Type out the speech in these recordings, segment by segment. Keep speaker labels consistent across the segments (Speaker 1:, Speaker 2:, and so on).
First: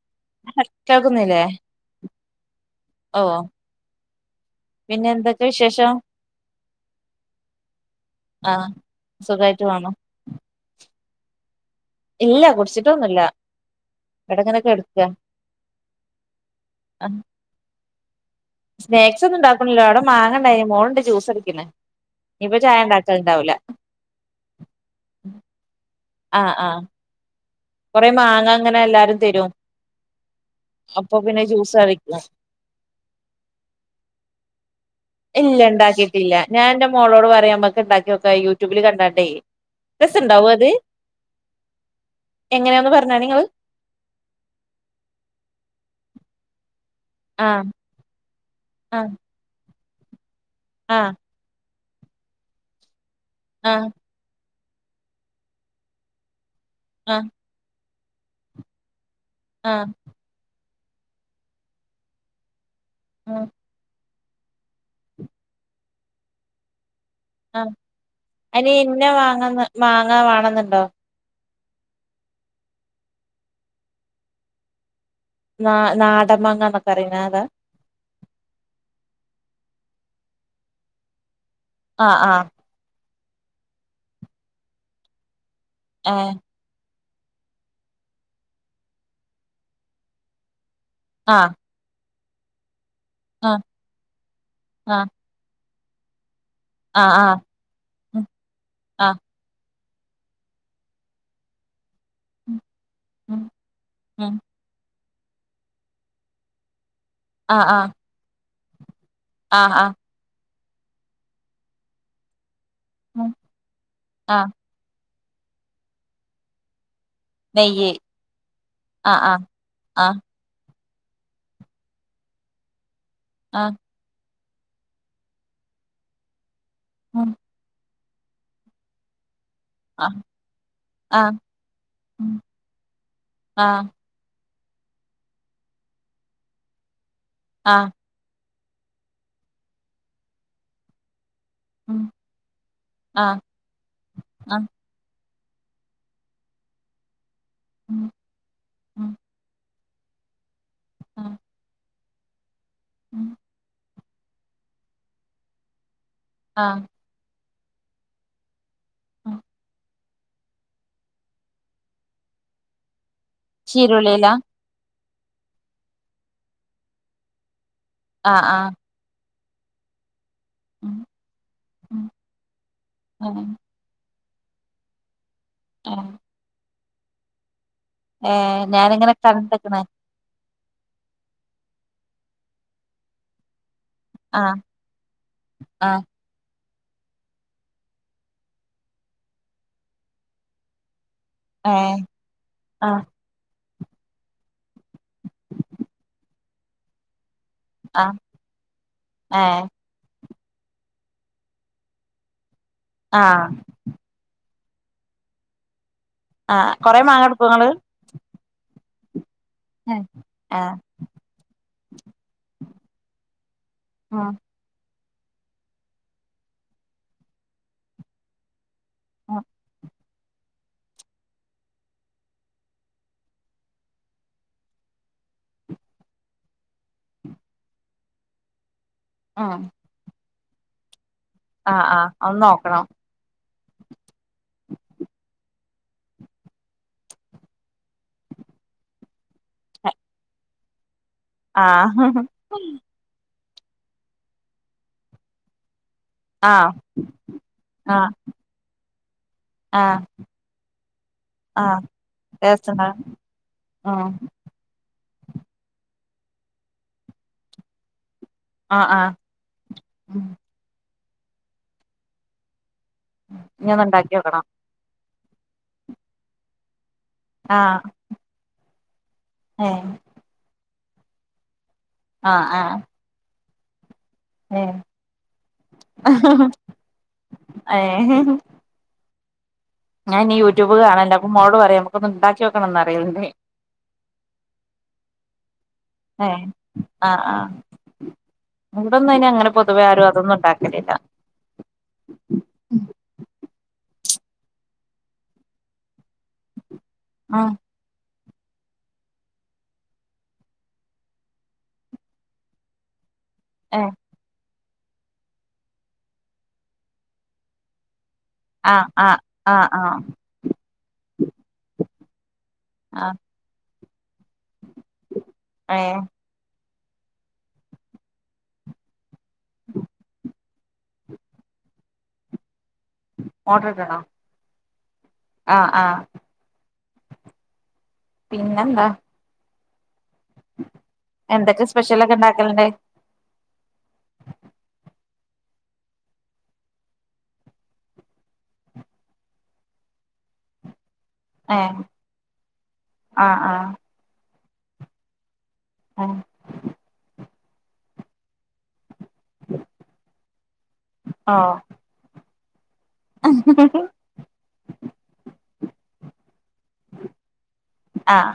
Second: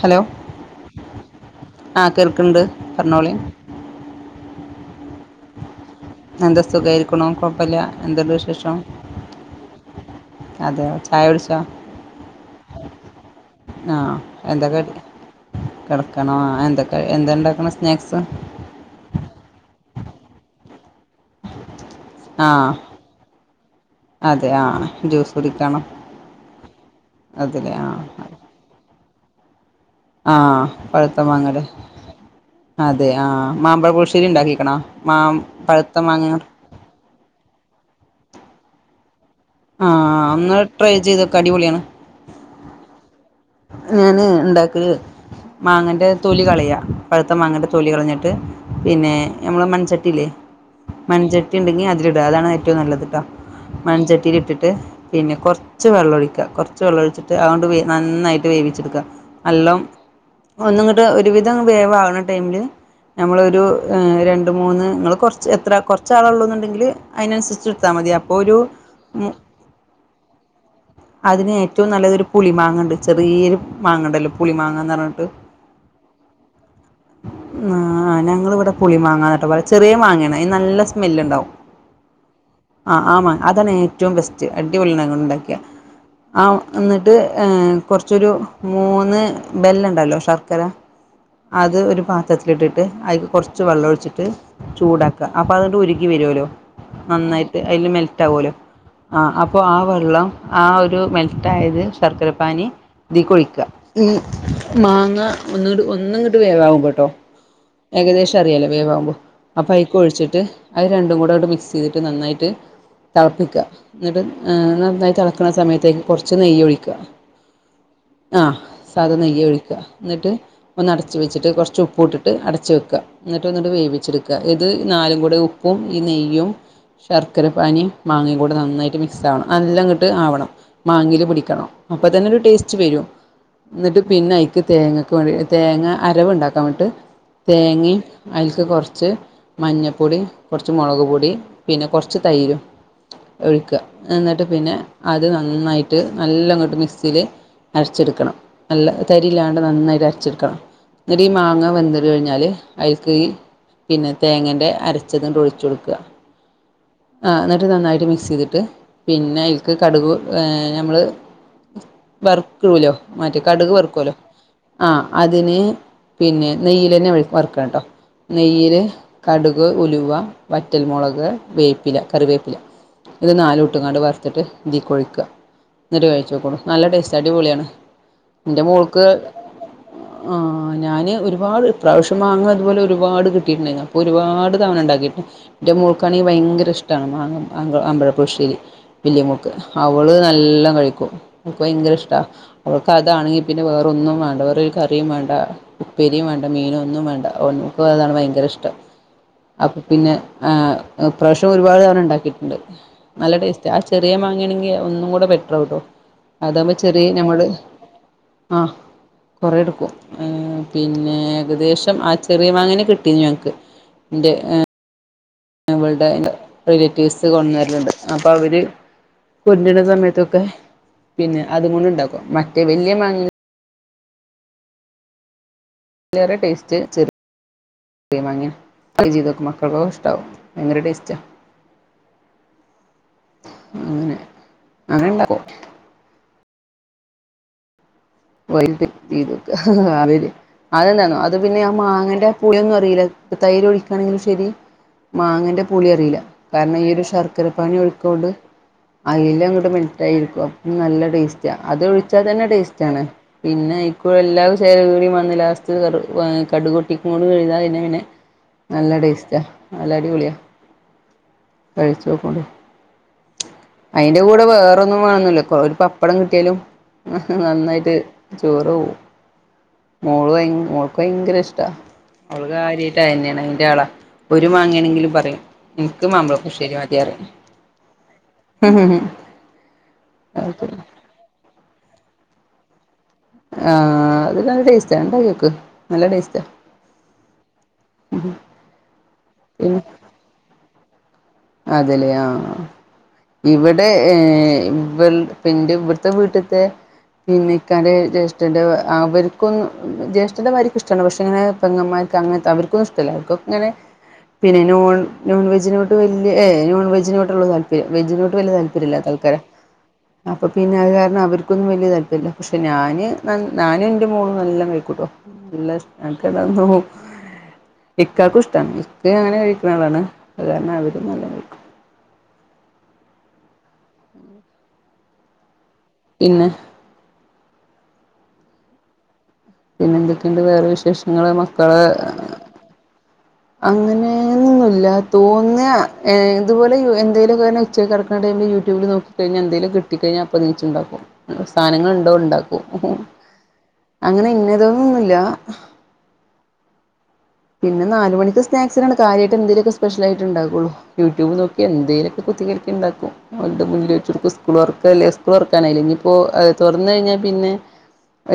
Speaker 1: Hello
Speaker 2: കേൾക്കുന്നില്ലേ
Speaker 1: ആ കേൾക്ക്‌ണ്ട്
Speaker 2: ഓ
Speaker 1: പർഞ്ഞോളീം
Speaker 2: പിന്നെ എന്തൊക്കേ വിശേഷം
Speaker 1: എന്താ സുഖായിരിക്ക്‌ണൂ കൊഴ്പ്പല്ല്യാ എന്തുണ്ട്
Speaker 2: ആഹ്
Speaker 1: വിശേഷം
Speaker 2: സുഖായിട്ട് പോണു
Speaker 1: അതേയോ ചായുടിച്ചോ
Speaker 2: ഇല്ല കുട്ച്ച്ട്ടൊന്നുല്ല ഇബടങ്ങനെ കെട്ക്കാ
Speaker 1: കെട്ക്കേണോ ആ എന്തൊക്കേ എന്താ ണ്ടാക്ക്‌ണ് സ്നാക്സ്
Speaker 2: സ്നേക്സ് ഒന്നും ഉണ്ടാക്കുണില്ലാ അവ്ടെ മാങ്ങണ്ടായ്ന് മോളുണ്ട് ജ്യൂസ് അടിയ്ക്ക്‌ണ്
Speaker 1: ആ
Speaker 2: ഞ്ഞിപ്പ ചായ ണ്ടാക്കല് ണ്ടാവൂല
Speaker 1: അതെ ആ ജ്യൂസ് കുടിക്കാണോ
Speaker 2: ആഹ് ആഹ്
Speaker 1: അത് ലെയാ
Speaker 2: കൊറെ മാങ്ങ അങ്ങനെ എല്ലാരും തരും
Speaker 1: ആ
Speaker 2: അപ്പൊ
Speaker 1: പഴുത്ത
Speaker 2: പിന്നെ
Speaker 1: മാങ്ങലേ
Speaker 2: ജ്യൂസ് അടിക്കും
Speaker 1: അതെ ആ മാമ്പഴ പ്പുളിശ്ശേരി ണ്ടാക്കീക്കണോ മാം
Speaker 2: ഇല്ല
Speaker 1: പഴുത്ത മാങ്ങനെ
Speaker 2: ഉണ്ടാക്കിയിട്ടില്ല
Speaker 1: കൊണ്ട്
Speaker 2: ഞാൻ എന്റെ മോളോട് പറയാ നമ്മക്കെ ഇണ്ടാക്കി നോക്ക യൂടൂബില് കണ്ടാണ്ടേ
Speaker 1: ആഹ്
Speaker 2: രസണ്ടാവോ
Speaker 1: അന്ന
Speaker 2: അത്
Speaker 1: ട്രൈ ചെയ്ത് നോക്ക് അടിപൊളിയാണ്
Speaker 2: എങ്ങനെയാന്ന് പറഞ്ഞാ നിങ്ങള്
Speaker 1: ഞാന് ഉണ്ടാക്കല് മാങ്ങന്റെ തൊലി കളയാ പഴുത്ത മാങ്ങ
Speaker 2: ആഹ്
Speaker 1: ടെ തോലി കളഞ്ഞിട്ട്
Speaker 2: ആഹ്
Speaker 1: പിന്നെ നമ്മൾ മൺചട്ടിയില്ലേ
Speaker 2: ആഹ്
Speaker 1: മൺച ട്ടി ഉണ്ടെങ്കിൽ അതില് ഇടുക അതാണ് ഏറ്റവും നല്ലത് കേട്ടോ
Speaker 2: ആഹ്
Speaker 1: മൺചട്ടിൽ ഇട്ടിട്ട് പിന്നെ കുറച്ച് വെള്ളമൊഴിക്ക കുറച്ച്
Speaker 2: ആഹ്
Speaker 1: വെള്ളമൊഴിച്ചിട്ട് അതുകൊണ്ട് നന്നായിട്ട് വേവിച്ചെടുക്കുക നല്ലോം
Speaker 2: ആഹ്
Speaker 1: ഒന്നി ഇങ്ങട്ട് ഒരുവിധം വേവകുന്ന ടൈമില്
Speaker 2: ആഹ്
Speaker 1: നമ്മളൊരു രണ്ട് മൂന്ന് നിങ്ങൾ കൊറച്ച് എത്ര കൊറച്ചാളള്ളൂ എന്നുണ്ടെങ്കില്
Speaker 2: ആഹ്
Speaker 1: അതിനനുസരിച്ചടുത്താ മതി അപ്പൊ ഒരു
Speaker 2: അയിന് ഇന്ന മാങ്ങന്ന് മാങ്ങ വേണെന്നുണ്ടോ
Speaker 1: അതിന് ഏറ്റവും നല്ലതൊരു പുളി മാങ്ങ ഉണ്ട് ചെറിയൊരു മാങ്ങ ഉണ്ടല്ലോ പുളി മാങ്ങന്ന് പറഞ്ഞിട്ട്
Speaker 2: ന നാടമാങ്ങന്നൊക്കെ അറിയുന്ന അതാ
Speaker 1: ആ ഞങ്ങള് ഇവിടെ പുളി മാങ്ങാന്നട്ട പറയണെചെറിയ മാങ്ങയാണ്അതിന് നല്ല സ്മെല്ല് ഉണ്ടാവും
Speaker 2: ആഹ് ആഹ്
Speaker 1: ആഹ് ആഹ് അമാങ്ങ അതാണ് ഏറ്റവും ബെസ്റ്റ് അടിപൊളിയാണ് അതുകൊണ്ട് ഉണ്ടാക്കിയ
Speaker 2: ആഹ്
Speaker 1: ആ എന്നിട്ട് കുറച്ചൊരു മൂന്ന് ബെല്ലണ്ടല്ലോ ശർക്കര
Speaker 2: ആഹ്
Speaker 1: അത് ഒരു പാത്രത്തിലിട്ടിട്ട് അതി കുറച്ച് വെള്ളമൊഴിച്ചിട്ട്
Speaker 2: ആഹ്
Speaker 1: ചൂടാക്കും അപ്പൊ അതങ്ങട്ട് ഉരുകി വരുവല്ലോ
Speaker 2: ആഹ് ആഹ് ആഹ് ആഹ്
Speaker 1: നന്നായിട്ട് അതില്
Speaker 2: ഉം
Speaker 1: മെൽറ്റ് ആകുമല്ലോ ആഹ് അപ്പൊ ആഹ് വെള്ളം ആ ഒരു മെൽറ്റായത്
Speaker 2: ഉം
Speaker 1: ശർക്കരപ്പാനി ഇതി
Speaker 2: ഉം
Speaker 1: കൊഴിക്ക ഈ
Speaker 2: ഉം
Speaker 1: മാങ്ങ ഒന്നട്ട് ഒന്ന ഇങ്ങോട്ട് വേവാവും കേട്ടോ
Speaker 2: ആഹ്ആഹ്
Speaker 1: ഏകദേശം അറിയല്ലേ വേവ് ആവുമ്പോ അപ്പൊ അതിക്ക് ഒഴിച്ചിട്ട് അത് രണ്ടും കൂടെട്ട് മിക്സ് ചെയ്തിട്ട് നന്നായിട്ട്
Speaker 2: ഉം
Speaker 1: തിളപ്പിക്കുക എന്നിട്ട്
Speaker 2: ആഹ്
Speaker 1: നന്നായി തിളപ്പുക വൽക്കുന്ന സമയത്തേക്ക് കുറച്ച് നെയ്യ് ഒഴിക്കുക
Speaker 2: നെയ്യ്
Speaker 1: ആഹ് സാധ
Speaker 2: ആഹ്
Speaker 1: നെയ്യ്
Speaker 2: ആഹ്
Speaker 1: ഒഴിക്കുക
Speaker 2: ആഹ്
Speaker 1: എന്നിട്ട് ഒന്ന് അടച്ച് വെച്ചിട്ട് കുറച്ച് ഉപ്പ് ഇട്ടിട്ട് അടച്ച് വയ്ക്കുക എന്നിട്ട് ഒന്നിട്ട്
Speaker 2: ആഹ്
Speaker 1: വേവിച്ചെടുക്കുക ഇത് നാലും കൂടെ ഉപ്പും ഈ നെയ്യും
Speaker 2: ഉം
Speaker 1: ശർക്കരയും പാനി മാങ്ങ കൂടെ നന്നായിട്ട് മിക്സ് ആവണം നല്ലാം ഇങ്ങിട്ട്
Speaker 2: ആഹ്
Speaker 1: ആവണം മാങ്ങയിൽ
Speaker 2: ആഹ്
Speaker 1: പിടിക്കണം അപ്പം തന്നെ
Speaker 2: ഉം
Speaker 1: ഒരു ടേസ്റ്റ് വരും
Speaker 2: ആഹ്
Speaker 1: എന്നിട്ട് പിന്നെ അയ്ക്ക് തേങ്ങക്ക് വേണ്ടി തേങ്ങ അരവുണ്ടാക്കാൻ വേണ്ടിട്ട്
Speaker 2: ആഹ്
Speaker 1: തേങ്ങയും അതിൽക്ക് കുറച്ച് മഞ്ഞപ്പൊടി കുറച്ച് മുളക് പൊടി പിന്നെ
Speaker 2: ഉം
Speaker 1: കുറച്ച് തൈരും
Speaker 2: ആഹ്
Speaker 1: ഒഴിക്കുക എന്നിട്ട്
Speaker 2: ആഹ്
Speaker 1: പിന്നെ അത് നന്നായിട്ട് നല്ലങ്ങോട്ട് മിക്സിയിൽ
Speaker 2: ഉം
Speaker 1: അരച്ചെടുക്കണം നല്ല
Speaker 2: ഉം
Speaker 1: തരില്ലാണ്ട് നന്നായിട്ട് അരച്ചെടുക്കണം എന്നിട്ട് ഈ
Speaker 2: ആഹ്
Speaker 1: മാങ്ങ എന്തര് കഴിഞ്ഞാല് അയിക്ക്
Speaker 2: ഉം
Speaker 1: ഈ തേങ്ങേന്റെഅരച്ചത് ങ്ങട്ട് ഒഴിച്ച് കൊടുക്ക
Speaker 2: ആഹ്
Speaker 1: ആഹ് എന്നിട്ട് നന്നായിട്ട് മിക്സ് ചെയ്തിട്ട്
Speaker 2: ഉം
Speaker 1: പിന്നെ അതിൽക്ക് കടുക് ഞമ്മള് വറക്കൂലോ മറ്റേ കടുക് വറുക്ക കൂല്ലോ
Speaker 2: ചീരുള്ളിലാ
Speaker 1: ആഹ് അതിന് പിന്നെ നെയ്യൽന്നെ വറക്ക കേട്ടോ
Speaker 2: ആഹ് ആഹ്
Speaker 1: നെയ്യില് കടുക് ഉലുവ
Speaker 2: ഉം
Speaker 1: വറ്റൽമുളക് വേപ്പില
Speaker 2: ഉം
Speaker 1: കറിവേപ്പില ഇത്
Speaker 2: ഏഹ്
Speaker 1: നാലും ഇട്ടുംങ്ങാണ്ട് വറുത്തിട്ട് ഇതി ക്കോടെ ഒഴിക്കുക എന്നിട്ട്
Speaker 2: ഏഹ്
Speaker 1: കഴിച്ചോക്കൂ നല്ല ടേസ്റ്റ് ആണ് അടിപൊളിയാണ്
Speaker 2: ഏഹ്
Speaker 1: എന്റെ മോൾക്ക്
Speaker 2: ഞാനിങ്ങനെ കണ്ട്ക്ക്ണ്
Speaker 1: ഞാന് ഒരുപാട് പ്രാവശ്യം മാങ്ങ ഇതുപോലെ ഒരുപാട് കിട്ടിട്ടുണ്ടയിരുന്നു ഒരുപാട്
Speaker 2: ആഹ്
Speaker 1: തവണ ഉണ്ടാക്കിയിട്ടുണ്ട് എന്റെ
Speaker 2: ആഹ്
Speaker 1: മോൾക്കാണേ ഭയങ്കര ഇഷ്ടമാണ് മാങ്ങ മാമ്പഴപ്പുളിശ്ശേരി വലയമോൾക്ക് അവള് നല്ലോം കഴിക്കും അവക്ക് ഭയങ്കര
Speaker 2: ഏഹ്
Speaker 1: ഇഷ്ടാ അവൾക്ക്
Speaker 2: ആഹ്
Speaker 1: അതാണെങ്കി പിന്നെ വേറൊന്നും വേണ്ട വേറൊരു കറിയും വേണ്ട ഉപ്പേരിയും വേണ്ട മീനും ഒന്നും വേണ്ട ഒന്നും അവക്കും അതാണ്
Speaker 2: ആഹ്
Speaker 1: ഭയങ്കര ഇഷ്ടം
Speaker 2: ഏഹ്
Speaker 1: അപ്പം പിന്നെ പ്രഷം ഒരുപാട് തവണ ഉണ്ടാക്കിയിട്ടുണ്ട് നല്ല ടേസ്റ്റ് ആഹ് ചെറിയ മാങ്ങയാണെങ്കിൽ ഒന്നും കൂടെ ബെറ്ററാവൂട്ടോ
Speaker 2: ആഹ്
Speaker 1: അതാകുമ്പോ
Speaker 2: കൊറെ
Speaker 1: ചെറിയ
Speaker 2: മാങ്ങ
Speaker 1: ഞമ്മള്
Speaker 2: എടുക്കോ ഇങ്ങള്
Speaker 1: ആഹ് കുറെ എടുക്കും
Speaker 2: ആഹ്
Speaker 1: പിന്നെ ഏകദേശം ആഹ് ചെറിയ മാങ്ങേനെ കിട്ടി ഞങ്ങൾക്ക് എന്റെ
Speaker 2: ഉം
Speaker 1: അവളടെ അന്റെ റിലേറ്റീവ്സ് കണ്ണൂരിലുണ്ട് അപ്പൊ അവര് കൊണ്ടുരണ സമയത്തൊക്കെ പിന്നെ അതുകൊണ്ട് ഉണ്ടാക്കും മറ്റേ വലിയ മാങ്ങ അതിലേറെ ടേസ്റ്റ് ചെറിയ മാങ്ങയാ അങ്ങനെ ചെയ്തോക്ക് മക്കൾക്കും ഇഷ്ടാകും ഭയങ്കര ടേസ്റ്റാണ്
Speaker 2: ആഹ് ആഹ് ഒന്ന് നോക്കണം
Speaker 1: അങ്ങനെ അങ്ങനെ ഇണ്ടാകും ഓയിൽ തിരുമ്മി വെക്കും ആഹ് അറിയില്ലേ അതെന്താണോ അത് പിന്നെ ആഹ് മാങ്ങേന്റെ പുളിയൊന്നും അറിയില്ല ഇപ്പൊ തൈര് ഒഴിക്കുകയാണെങ്കിലും ശെരി മാങ്ങേന്റെ പുളി അറിയില്ല
Speaker 2: ആഹ്
Speaker 1: കാരണം ഈ ഒരു ശർക്കര പാനി
Speaker 2: ആഹ്
Speaker 1: ഒഴിക്കൊണ്ട് അതില് അങ്ങോട്ട്
Speaker 2: ആഹ്
Speaker 1: മെൽറ്റായിരിക്കും അപ്പം നല്ല ടേസ്റ്റാണ്
Speaker 2: ആഹ്
Speaker 1: അത് ഒഴിച്ചാൽ തന്നെ
Speaker 2: ടേസ്റ്റ്ണ്ടാവും
Speaker 1: ടേസ്റ്റണ് പിന്നെ ഇപ്പോ
Speaker 2: ഉം
Speaker 1: എല്ലാ ചേരുവ കൂടി വന്ന് ലാസ്റ്റ് കടുകൊട്ടിക്ക കൂടികഴിഞ്ഞു കഴിഞ്ഞ പിന്നെ പിന്നെ
Speaker 2: ആഹ്
Speaker 1: നല്ല
Speaker 2: ആഹ്
Speaker 1: ടേസ്റ്റാ നല്ല അടിപൊളിയാ കഴിചോക്
Speaker 2: ഇനി ഒന്ന് ഉണ്ടാക്കി
Speaker 1: അതിന്റെ കൂടെ
Speaker 2: നോക്കണം
Speaker 1: വേറൊന്നും വേണോന്നില്ലാ ഒരു പപ്പടം കിട്ടിയാലും
Speaker 2: ആഹ്
Speaker 1: നന്നായിട്ട് ചോറു പോവും
Speaker 2: ഏഹ്
Speaker 1: മോള് ഭയ മോൾക്ക് ഭയങ്കര ഇഷ്ടാ
Speaker 2: ആഹ്
Speaker 1: അവള്
Speaker 2: ആഹ്
Speaker 1: കാര്യമായിട്ടാന്നെയാണ് അതിന്റെയാളാ ഒരു
Speaker 2: ഏഹ്
Speaker 1: മാങ്ങയാണെങ്കിലും പറയും യനക്ക് മാമ്പഴ പുളിശ്ശേരി മതി പറയും ഉം ഹ
Speaker 2: ഞൻ ഈ യൂട്യൂബ് കാണ് ഉണ്ട് അപ്പൊ മോളോട് പറയും നമുക്ക് ഒന്ന് ഇണ്ടാക്കി നോക്കണം പറയൽ ഉണ്ട്‌
Speaker 1: ജസ്റ്റ് ഉണ്ടാക്കി നോക്ക് നല്ല ടേസ്റ്റാ
Speaker 2: ആഹ് ആഹ് ഇവിടൊന്നും അയിന് അങ്ങനെ
Speaker 1: പിന്നെ
Speaker 2: പൊതുവെ ആരും അതൊന്നും ഉണ്ടാക്കലില്ല
Speaker 1: അതേല്ലേ ആഹ് ഇവിടെ ഏഹ് ഇപ്പൊ എന്റെ ഇവിടുത്തെ വീട്ടിത്തെ
Speaker 2: ഉം
Speaker 1: പിന്നെ ഇക്കാടെ ജ്യേഷ്ഠൻ്റെ അവർക്കൊന്നും ജ്യേഷ്ഠൻ്റെ ഭാര്യക്കും ഇഷ്ടമാണ് പക്ഷേ ഇങ്ങനെ പെങ്ങമാർക്ക് അങ്ങനത്തെ അവർ ഇഷ്ടവില്ല അവർക്ക് ഒക്കെ അങ്ങനെ
Speaker 2: ഏഹ്
Speaker 1: പിന്നെ നോൺ നോൺ വെജിനോട് വല്ല്യ നോൺ വെജിനോടുള്ളു താൽപര്യം വെജിനോട് വലിയ
Speaker 2: ആഹ്
Speaker 1: താല്പര്യം ഇല്ല
Speaker 2: ആഹ്
Speaker 1: തൽക്കാലം
Speaker 2: ആഹ് ആഹ്
Speaker 1: അപ്പം പിന്നെ അത് കാരണം അവർക്കൊന്നും വലിയ താല്പര്മില്ല പക്ഷെ ഞാന്
Speaker 2: ആഹ്
Speaker 1: ഞാനും എന്റെ മോളും നല്ലോം കഴിക്കൂട്ടോ നല്ല
Speaker 2: ഏഹ്
Speaker 1: ഇക്കാക്കും ഇഷ്ടമാണ് ഇക്ക അങ്ങനെ കഴിക്കുന്ന ആളാണ് അത് കാരണം അവര് നല്ലോം കഴിക്കും
Speaker 2: ഓഡറാക്കണോ ആഹ് ആഹ്
Speaker 1: പിന്നെ
Speaker 2: പിന്നെന്താ
Speaker 1: പിന്നെ എന്തൊക്കെയുണ്ട് വേറെ വിശേഷങ്ങള്
Speaker 2: എന്തൊക്കെ
Speaker 1: മക്കള്
Speaker 2: സ്പെഷ്യലൊക്കെ ഉണ്ടാക്കലുണ്ട്
Speaker 1: അങ്ങനെ ന്നുല്ല തോന്ന്യാ ഇതുപോലെ എന്തെലൊക്കെ ഉച്ചക്ക് കേടക്ക്ണ ടൈമില് യൂട്യൂബില് നോ കഴിഞ്ഞ എന്തേലും കിട്ടി കഴിഞ്ഞാ അപ്പ നീച്ച് ഇണ്ടാക്കും
Speaker 2: ഏ
Speaker 1: സാനങ്ങള് ഇണ്ടോ ഇണ്ടാക്കും
Speaker 2: ആ ആ
Speaker 1: അങ്ങനെ ഇനത്ന്നൊന്നും ഇല്ല
Speaker 2: ആഹ്
Speaker 1: പിന്നെ നാലുമണിക്ക് സ്നാക്സ്നാണ് കാര്യായിട്ട് എന്തേലൊക്കെ സ്പെഷ്യലായിട്ട് ഇണ്ടാക്കോള്ളു യുട്യൂബ്
Speaker 2: ആ
Speaker 1: നോക്കി എന്തേലും കുത്തി കൽ‌ക്കി ഇണ്ടാക്കും ഓൽത് മുന്നില് വെച്ച് കൊടുക്കും സ്കൂള് തോറക്കല്ലേ സ്കൂള് തോറക്കാനായില്ലേ ഇഞ്പ്പോ തോർന്ന് കഴിഞ്ഞാ പിന്നെ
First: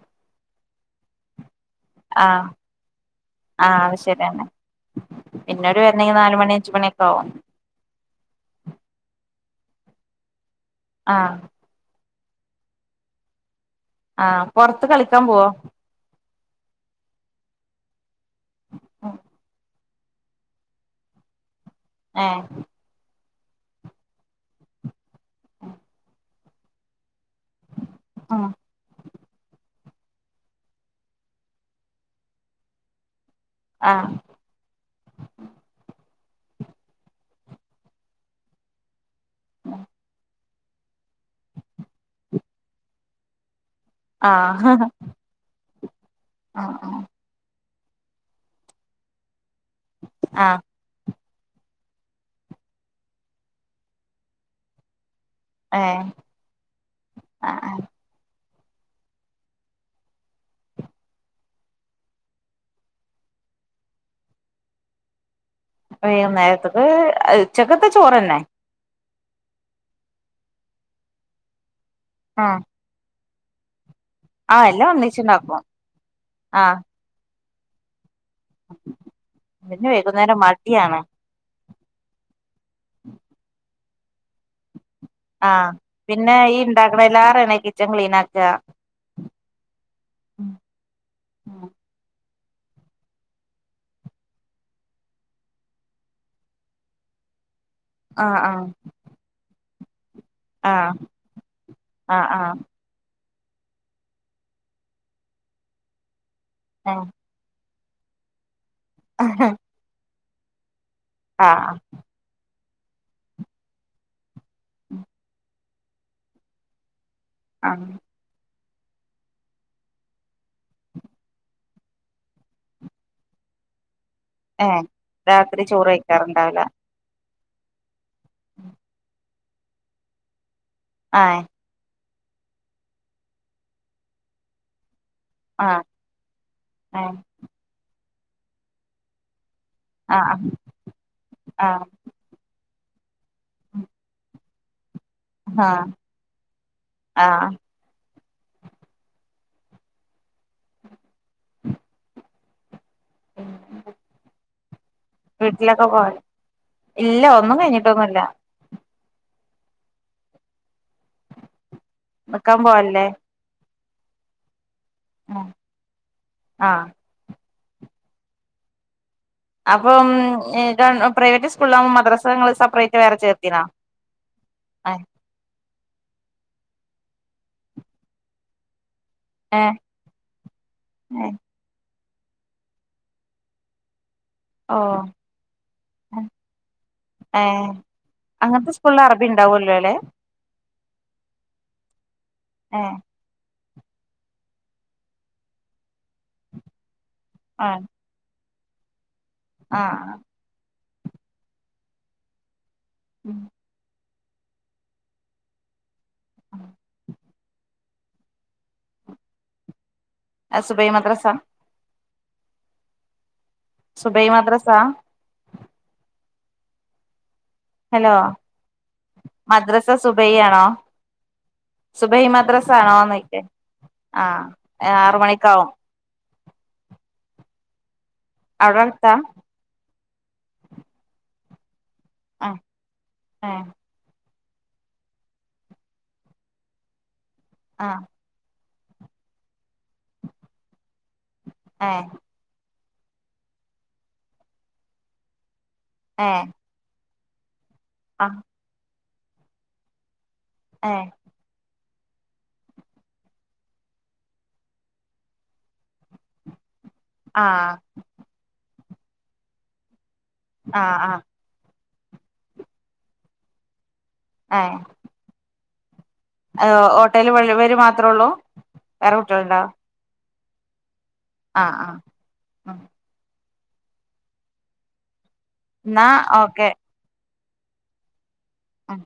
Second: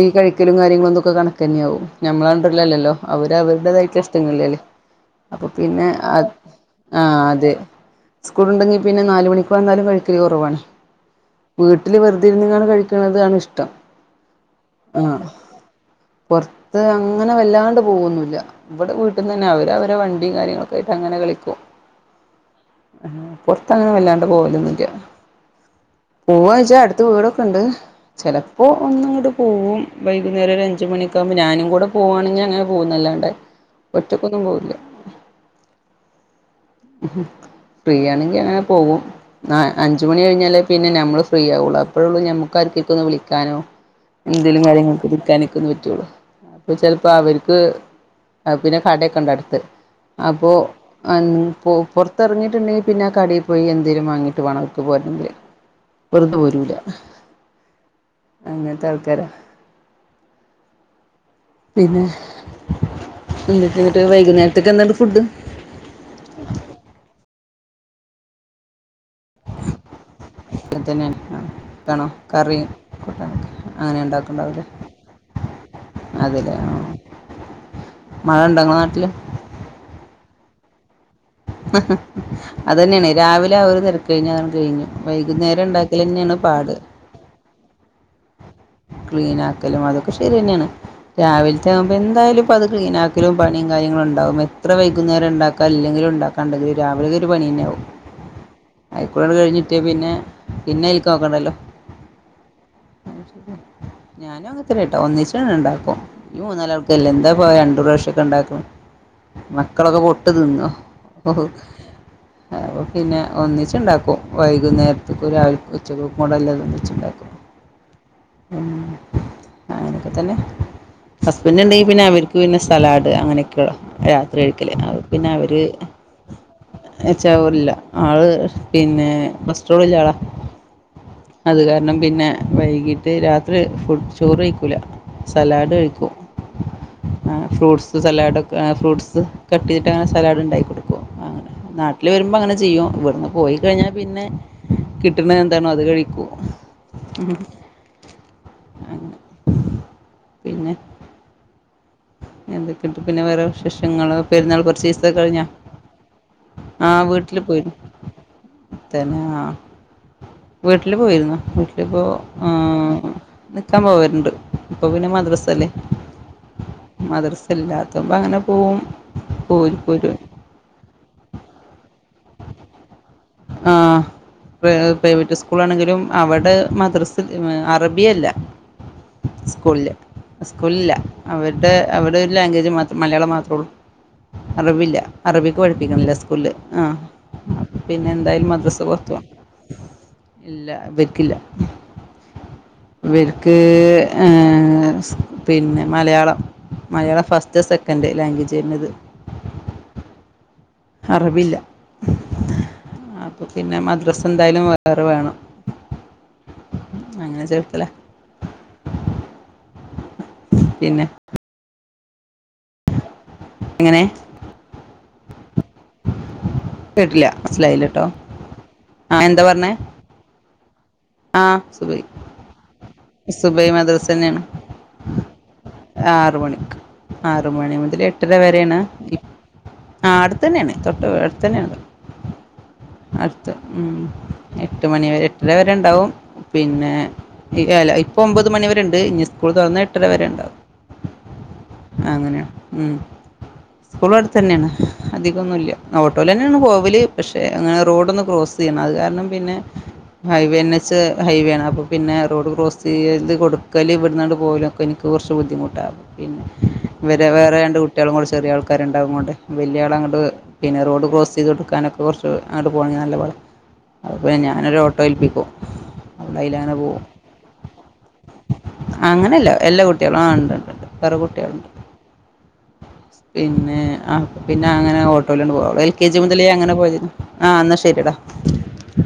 Speaker 1: ഈ കഴിക്കലും കാര്യങ്ങളും [unintelligible] കണക്കന്നെ ആവും
Speaker 2: ആ
Speaker 1: ഞമ്മളെ കണ്ടർല്ലല്ലല്ലോ അവര്
Speaker 2: ആ
Speaker 1: അവരുടേതായി
Speaker 2: അത് ശരിയാണ്
Speaker 1: [unintelligible] അപ്പ
Speaker 2: പിന്നോര്
Speaker 1: പിന്നെ
Speaker 2: വരണെങ്കി
Speaker 1: അത്
Speaker 2: നാല് മണി അഞ്ച് മണിയൊക്കെ ആവും
Speaker 1: ആഹ് തെ സ്കൂള്ണ്ടെങ്കി പിന്നെ നാലുമണിക്ക് വന്നാലും കഴിക്കല് കുറവാണ്
Speaker 2: ആഹ്
Speaker 1: വീട്ട്ല് വെർതെ ഇര്ന്ന്ങ്ങാണ് കഴിക്ണതാണ് ഇഷ്ടം
Speaker 2: ആഹ് പോർത്ത് കളിക്കാം പോവോ?
Speaker 1: പോർത്ത് അങ്ങനെ വല്ലാണ്ട് പോവൊന്നുല്ല ഇവടെ വീട്ട്ന്നനെ അവര് അവരെ വ ണ്ടി കാര്യങ്ങളൊക്കെയ്ട്ട് അങ്ങനെ കളിക്കും
Speaker 2: ഏഹ്
Speaker 1: പോർത്ത് അങ്ങനെ വല്ലാണ്ട് പോവലോന്നുല്ല പോവായ്ച്ച അടുത്ത് വീടൊക്കെ ഇണ്ട്
Speaker 2: ഉം
Speaker 1: ചെലപ്പോ ഒന്നങ്ങട്ട് പോവും വൈകുന്നേരം ഒരു അഞ്ച് മണിക്കാകുമ്പോ ഞാനും കൂടെ പോകാണെങ്കി അങ്ങനെ പോവുംന്നല്ലാണ്ടെ
Speaker 2: ആ
Speaker 1: ഒറ്റക്കൊന്നും പോവില്ല ഉം ഫ്രീ ആണെങ്കി അങ്ങനെ പോകും ആഹ് അഞ്ചുമണി കഴിഞ്ഞാലേ പിന്നെ നമ്മള് ഫ്രീ ആവുള്ളു അപ്പോയോള്ളൂ നമുക്ക് ആർക്കൊക്കെ ഒന്ന് വിളിക്കാനോ
Speaker 2: ആ
Speaker 1: എന്തേലും കാര്യങ്ങൾക്ക് നിക്കാനൊക്കെ ഒന്ന് പറ്റുള്ളൂ
Speaker 2: ആ
Speaker 1: അപ്പ ചെൽപ്പോ അവർക്ക് അപ്പ പിന്നെ കടൊക്കെ ഇണ്ട് അട്ത്ത്
Speaker 2: ആ
Speaker 1: അപ്പൊ ആഹ് പോർത്തറങ്ങിട്ടുണ്ടെങ്കി പിന്നെ ആഹ് കടീ പോയി എന്തെലും വാങ്ങിട്ട് വാണം അവർക്ക് പോരെണെങ്കില്
Speaker 2: ഏ
Speaker 1: വെർതെ പോരൂല
Speaker 2: ആ
Speaker 1: അങ്ങൻത്തെ ആൾക്കാര പിന്നെ [unintelligible] വൈകുന്നേരത്ത്ക്ക് എന്താ ഫുഡ്?
Speaker 2: വൈകുന്നേരത്ത്ക്ക് ഉച്ചക്കത്തെ ചോറന്നെ
Speaker 1: [unintelligible] ഉണ്ടാവില്ല
Speaker 2: ആ ആ എല്ലാം ഒന്നിച്ചുണ്ടാക്കും
Speaker 1: അത് ല്ലേ
Speaker 2: ആ
Speaker 1: ആഹ് മഴ ഇണ്ടോ ഇങ്ങളെ നാട്ടില്?
Speaker 2: പിന്നെ വൈകുന്നേരം മടിയാണ്
Speaker 1: അതന്നെണ് രാവിലെ [unintelligible] തെരക്ക് കഴിഞ്ഞ അതങ്ങട്ട് കഴിഞ്ഞു വൈകുന്നേരം
Speaker 2: ആഹ്
Speaker 1: ഉണ്ടാക്കൽ തന്നെയാണ്
Speaker 2: പിന്നെ ഈ
Speaker 1: പാട്
Speaker 2: ഇണ്ടാക്ണീലേറെണ് ഈ കിച്ചൺ ക്ലീനാക്ക
Speaker 1: ക്ലീനാക്കലും അതൊക്കെ ശെരിന്നെണ് രാവിൽത്തെ ആവു പ്പ എന്തായാലും പ്പത് ക്ലീനക്കലും പണിം കാര്യങ്ങളുണ്ടാകും എത്ര വൈകുന്നേരം ഇണ്ടാക്കാൻ ഇല്ലെങ്കിലും ഇണ്ടാക്ക കണ്ടത് രാവിലെ ഒരു പണിന്നെ ആവും
Speaker 2: ആഹ് ആഹ്
Speaker 1: അയ്ക്കുടങ്ങട്ട് കഴിഞ്ഞിട്ട്യാ പിന്നെ പിന്നെ അയിൽക്ക് നോക്കണ്ടല്ലോ
Speaker 2: ആ ആ
Speaker 1: ഞാനും അങ്ങൻത്തെന്നെട്ടോ ഒന്നിച്ചണ്ട് ഇണ്ടാക്കും ഈ മൂന്നാല്
Speaker 2: ആ
Speaker 1: ആൾക്കല്ലേ എന്താ പ്പോ രണ്ടു പ്രാവശ്യക്കെ ഇണ്ടാക്ണ്
Speaker 2: ആഹ്
Speaker 1: മക്കളൊക്കെ പുട്ട് തിന്നോ ഓഹ്
Speaker 2: ആഹ്
Speaker 1: അപ്പോ പിന്നെ ഒന്നിച്ച്‌ണ്ടാക്കും വൈകുന്നേരത്ത്ക്കും രാവിൽ ഉച്ചക്കകും കൂടി ഇള്ളത് വെച്ച്‌ണ്ടാക്കും
Speaker 2: ആഹ്
Speaker 1: ഉം. അങ്ങനെക്കെ തെന്നെ ഹസ്ബൻഡ്ണ്ടെങ്കി പിന്നെ അവര്ക്ക് പിന്നെ സലാഡ് അങ്ങനെക്കെള്ള രാ ത്രി കഴിക്കല് [unintelligible] പിന്നവര്
Speaker 2: ഏറണ്ടാവൂല
Speaker 1: എച്ചാവൂല്ല ആള് പിന്നെ ബസ് ട്രോളില്ലാളാ.
Speaker 2: ആഹ്.
Speaker 1: അത് കാരണം പിന്നെ വൈകിട്ട് രാത്രി ഫുഡ് ചോറ് വെയ്ക്കൂല. സലാഡ്
Speaker 2: ആഹ്
Speaker 1: കഴിക്കും.
Speaker 2: ഏഹ്
Speaker 1: ആഹ് ഫ്രൂട്ട്സ് സലാഡൊക്കെ ആഹ് ഫ്രൂട്ട്സ്. കട്ടെയ്തിട്ടങ്ങനെ സലഡ്
Speaker 2: ആഹ്
Speaker 1: ണ്ടായി കൊട് അങ്ങനെ
Speaker 2: ആഹ്
Speaker 1: നാട്ടില് വെരുമ്പോ അങ്ങനെ ചെയ്യും ഇവട്ന്ന് പോയി കഴിഞ്ഞാ പിന്നെ കിട്ട്ണെ എന്താണോ അത്
Speaker 2: ആഹ്
Speaker 1: കഴിക്കും.
Speaker 2: ആഹ്
Speaker 1: എന്തൊക്കെണ്ട് പിന്നെ വേറെ വിശേഷങ്ങള് പെര്ന്നാൾ പർച്ചേസ് [unintelligible] കഴിഞ്ഞ
Speaker 2: വീട്ടിലൊക്കെ പോ
Speaker 1: ആഹ്
Speaker 2: ഇല്ല
Speaker 1: വീട്ട്ല്
Speaker 2: ഒന്നും
Speaker 1: പോയി
Speaker 2: കഴിഞ്ഞിട്ടൊന്നുല്ല
Speaker 1: [unintelligible] തന്നാ വീട്ട്ല് പോയിര്ന്നു വീട്ട്ലിപ്പോ
Speaker 2: നിക്കാൻ പോവല്ലേ
Speaker 1: ആഹ് നിക്കാൻ പോവാറ്ണ്ട് ഇപ്പൊ പിന്നെ മദ്രസല്ലേ.
Speaker 2: ആഹ്
Speaker 1: മദ്‌റസ് ല്ലാത്തപ ങ്ങനെ പോവും. പോരും
Speaker 2: അപ്പം
Speaker 1: പോരും
Speaker 2: എഹ് ഗവൺ പ്രൈവറ്റ് സ്കൂൾളാവും മദ്രസ ഇങ്ങള് സപ്രേറ്റ് വേറെ ചേർത്തിണോ?
Speaker 1: ആഹ് പ്ര എഹ് പ്രൈവറ്റ് സ്കൂളാണെങ്കിലും അവടെ മദ്രസ് ഏഹ് അറബ്യല്ല. സ്കൂൾല് സ്കൂളിൽല്ല
Speaker 2: ഏഹ്
Speaker 1: അവര്ടെ അവടൊരു ലാംഗ്വേജ് മാത്രം മലയാളം മാത്രൊള്ളു. അറബില്ല
Speaker 2: ഓഹ്
Speaker 1: അറബിക്ക് പഠിപ്പിക്ക്ണ്ല്ല സ്കൂൾല്. ആഹ്
Speaker 2: ഏഹ്
Speaker 1: പിന്നെന്തായ്‌ല്
Speaker 2: അങ്ങനത്തെ
Speaker 1: മദ്രസ്
Speaker 2: സ്കൂളിൽ
Speaker 1: പൊർത്ത് പോണം.
Speaker 2: അറബി ഉണ്ടാവുല്ലോ അല്ലെ
Speaker 1: ഇല്ല ഇവര്ക്കില്ല.
Speaker 2: ഏഹ്
Speaker 1: ക്ക് ഏഹ് സ് പിന്നെ Malayalam Malayalam first, second. Language വെര്ന്നത്.
Speaker 2: ആഹ് ആഹ്.
Speaker 1: അറബില്ല അപ്പോ പിന്നെ മദ്രസെന്തായാലും വേറെ വേണം. അങ്ങനെ ചേർത്തലാ.
Speaker 2: അത് സുബൈ മദ്രസ?
Speaker 1: എങ്ങനെ
Speaker 2: സുബൈ മദ്രസാ?
Speaker 1: കേട്ടില്ല മൻസ്സിലായില്ലട്ടോ ആഹ് എന്താ പർഞ്ഞേ?
Speaker 2: സുബൈയാണോ സുബെഹി മദ്രസാണോ നോയ്‌ക്ക.
Speaker 1: സുബൈ മദ്രസന്നെയാണ്
Speaker 2: ആഹ് ആറ് മണിക്കാവും.
Speaker 1: ആറ് മണിക്ക് ആറ് മണി മുതല് എട്ടര വെരെണ്.
Speaker 2: അവിടെ അടുത്താ
Speaker 1: ഇ ആഹ് അട്ത്തെന്നെണ് തൊട്ട് അട്ത്തെന്നെണ്ത്
Speaker 2: ആഹ്
Speaker 1: അട്ത്ത്
Speaker 2: ഏഹ്
Speaker 1: ഉം. എട്ട് മണി വ എട്ടര വെരെ ണ്ടാവും പിന്നെ ഇ ഏല
Speaker 2: ആഹ്
Speaker 1: ഇ പ്പോമ്പത് മണി വെരെണ്ട് ഇഞ് സ്കൂള് തൊർന്ന എട്ടര വേരെ ണ്ടാവും.
Speaker 2: ഏഹ്
Speaker 1: അങ്ങനെണ് ഉം സ്കൂളട്തെന്നെണ് അധിക്കൊന്നുല്ല.
Speaker 2: ഏഹ്
Speaker 1: ഓട്ടോലെന്നെണ് പോവല് പക്ഷെ അങ്ങളെ റോഡൊന്ന്
Speaker 2: ആഹ്
Speaker 1: ക്രോസെയ്യണം അത് കാരണം പിന്നെ ഹൈവേ എൻ എച്ച്
Speaker 2: ഏഹ്
Speaker 1: ഹൈവേണ് അപ്പൊ പിന്നെ റോഡ് ക്രോസ് ചെയ്ത് കൊടുക്കല് ഇവിടുന്നാണ്ട് പോലൊക്കെ എനിക്ക് കൊർ ച്ച് ബുദ്ധിമുട്ടാ പിന്നെ ഇവരെ വേറെ
Speaker 2: ആഹ്
Speaker 1: രണ്ട് കുട്ടികളും കൂടി ചെറിയ ആൾക്ക് ക്കാരുണ്ടാവും അങ്ങോണ്ട് വലിയാള് അങ്ങോട്ട് പിന്നെ റോഡ്
Speaker 2: ആഹ്
Speaker 1: ക്രോസ് ചെയ്ത് കൊടുക്കാനൊക്കെ കൊറച്ച് അങ്ങട്ട് പോണെങ്കിൽ നല്ല പരാ അപ്പം ഞാനൊരു ഓട്ടോ ഏൽപ്പിക്കും അവൾ അതിലങ്ങനെ
Speaker 2: ഓഹ്
Speaker 1: പോകും
Speaker 2: ഓട്ടോയില് ഇവര് മാത്രേ ഉള്ളൂ വേറെ കുട്ടികളുണ്ടോ
Speaker 1: കുട്ടികള് ആഹ് ഉണ്ട് ണ്ട് വേറെ കുട്ടികള്
Speaker 2: ആഹ് ആഹ് ആഹ്
Speaker 1: പിന്നെ അപ്പൊ പിന്നെ അങ്ങനെ ഓട്ടോയിലാണ് പോവും എൽ
Speaker 2: എന്നാ
Speaker 1: കെ ജി മുതലേ
Speaker 2: ഓക്കെ
Speaker 1: അങ്ങനെ പോയതേന്നു ആഹ് എന്നാ ശരിടാ
Speaker 2: ആഹ്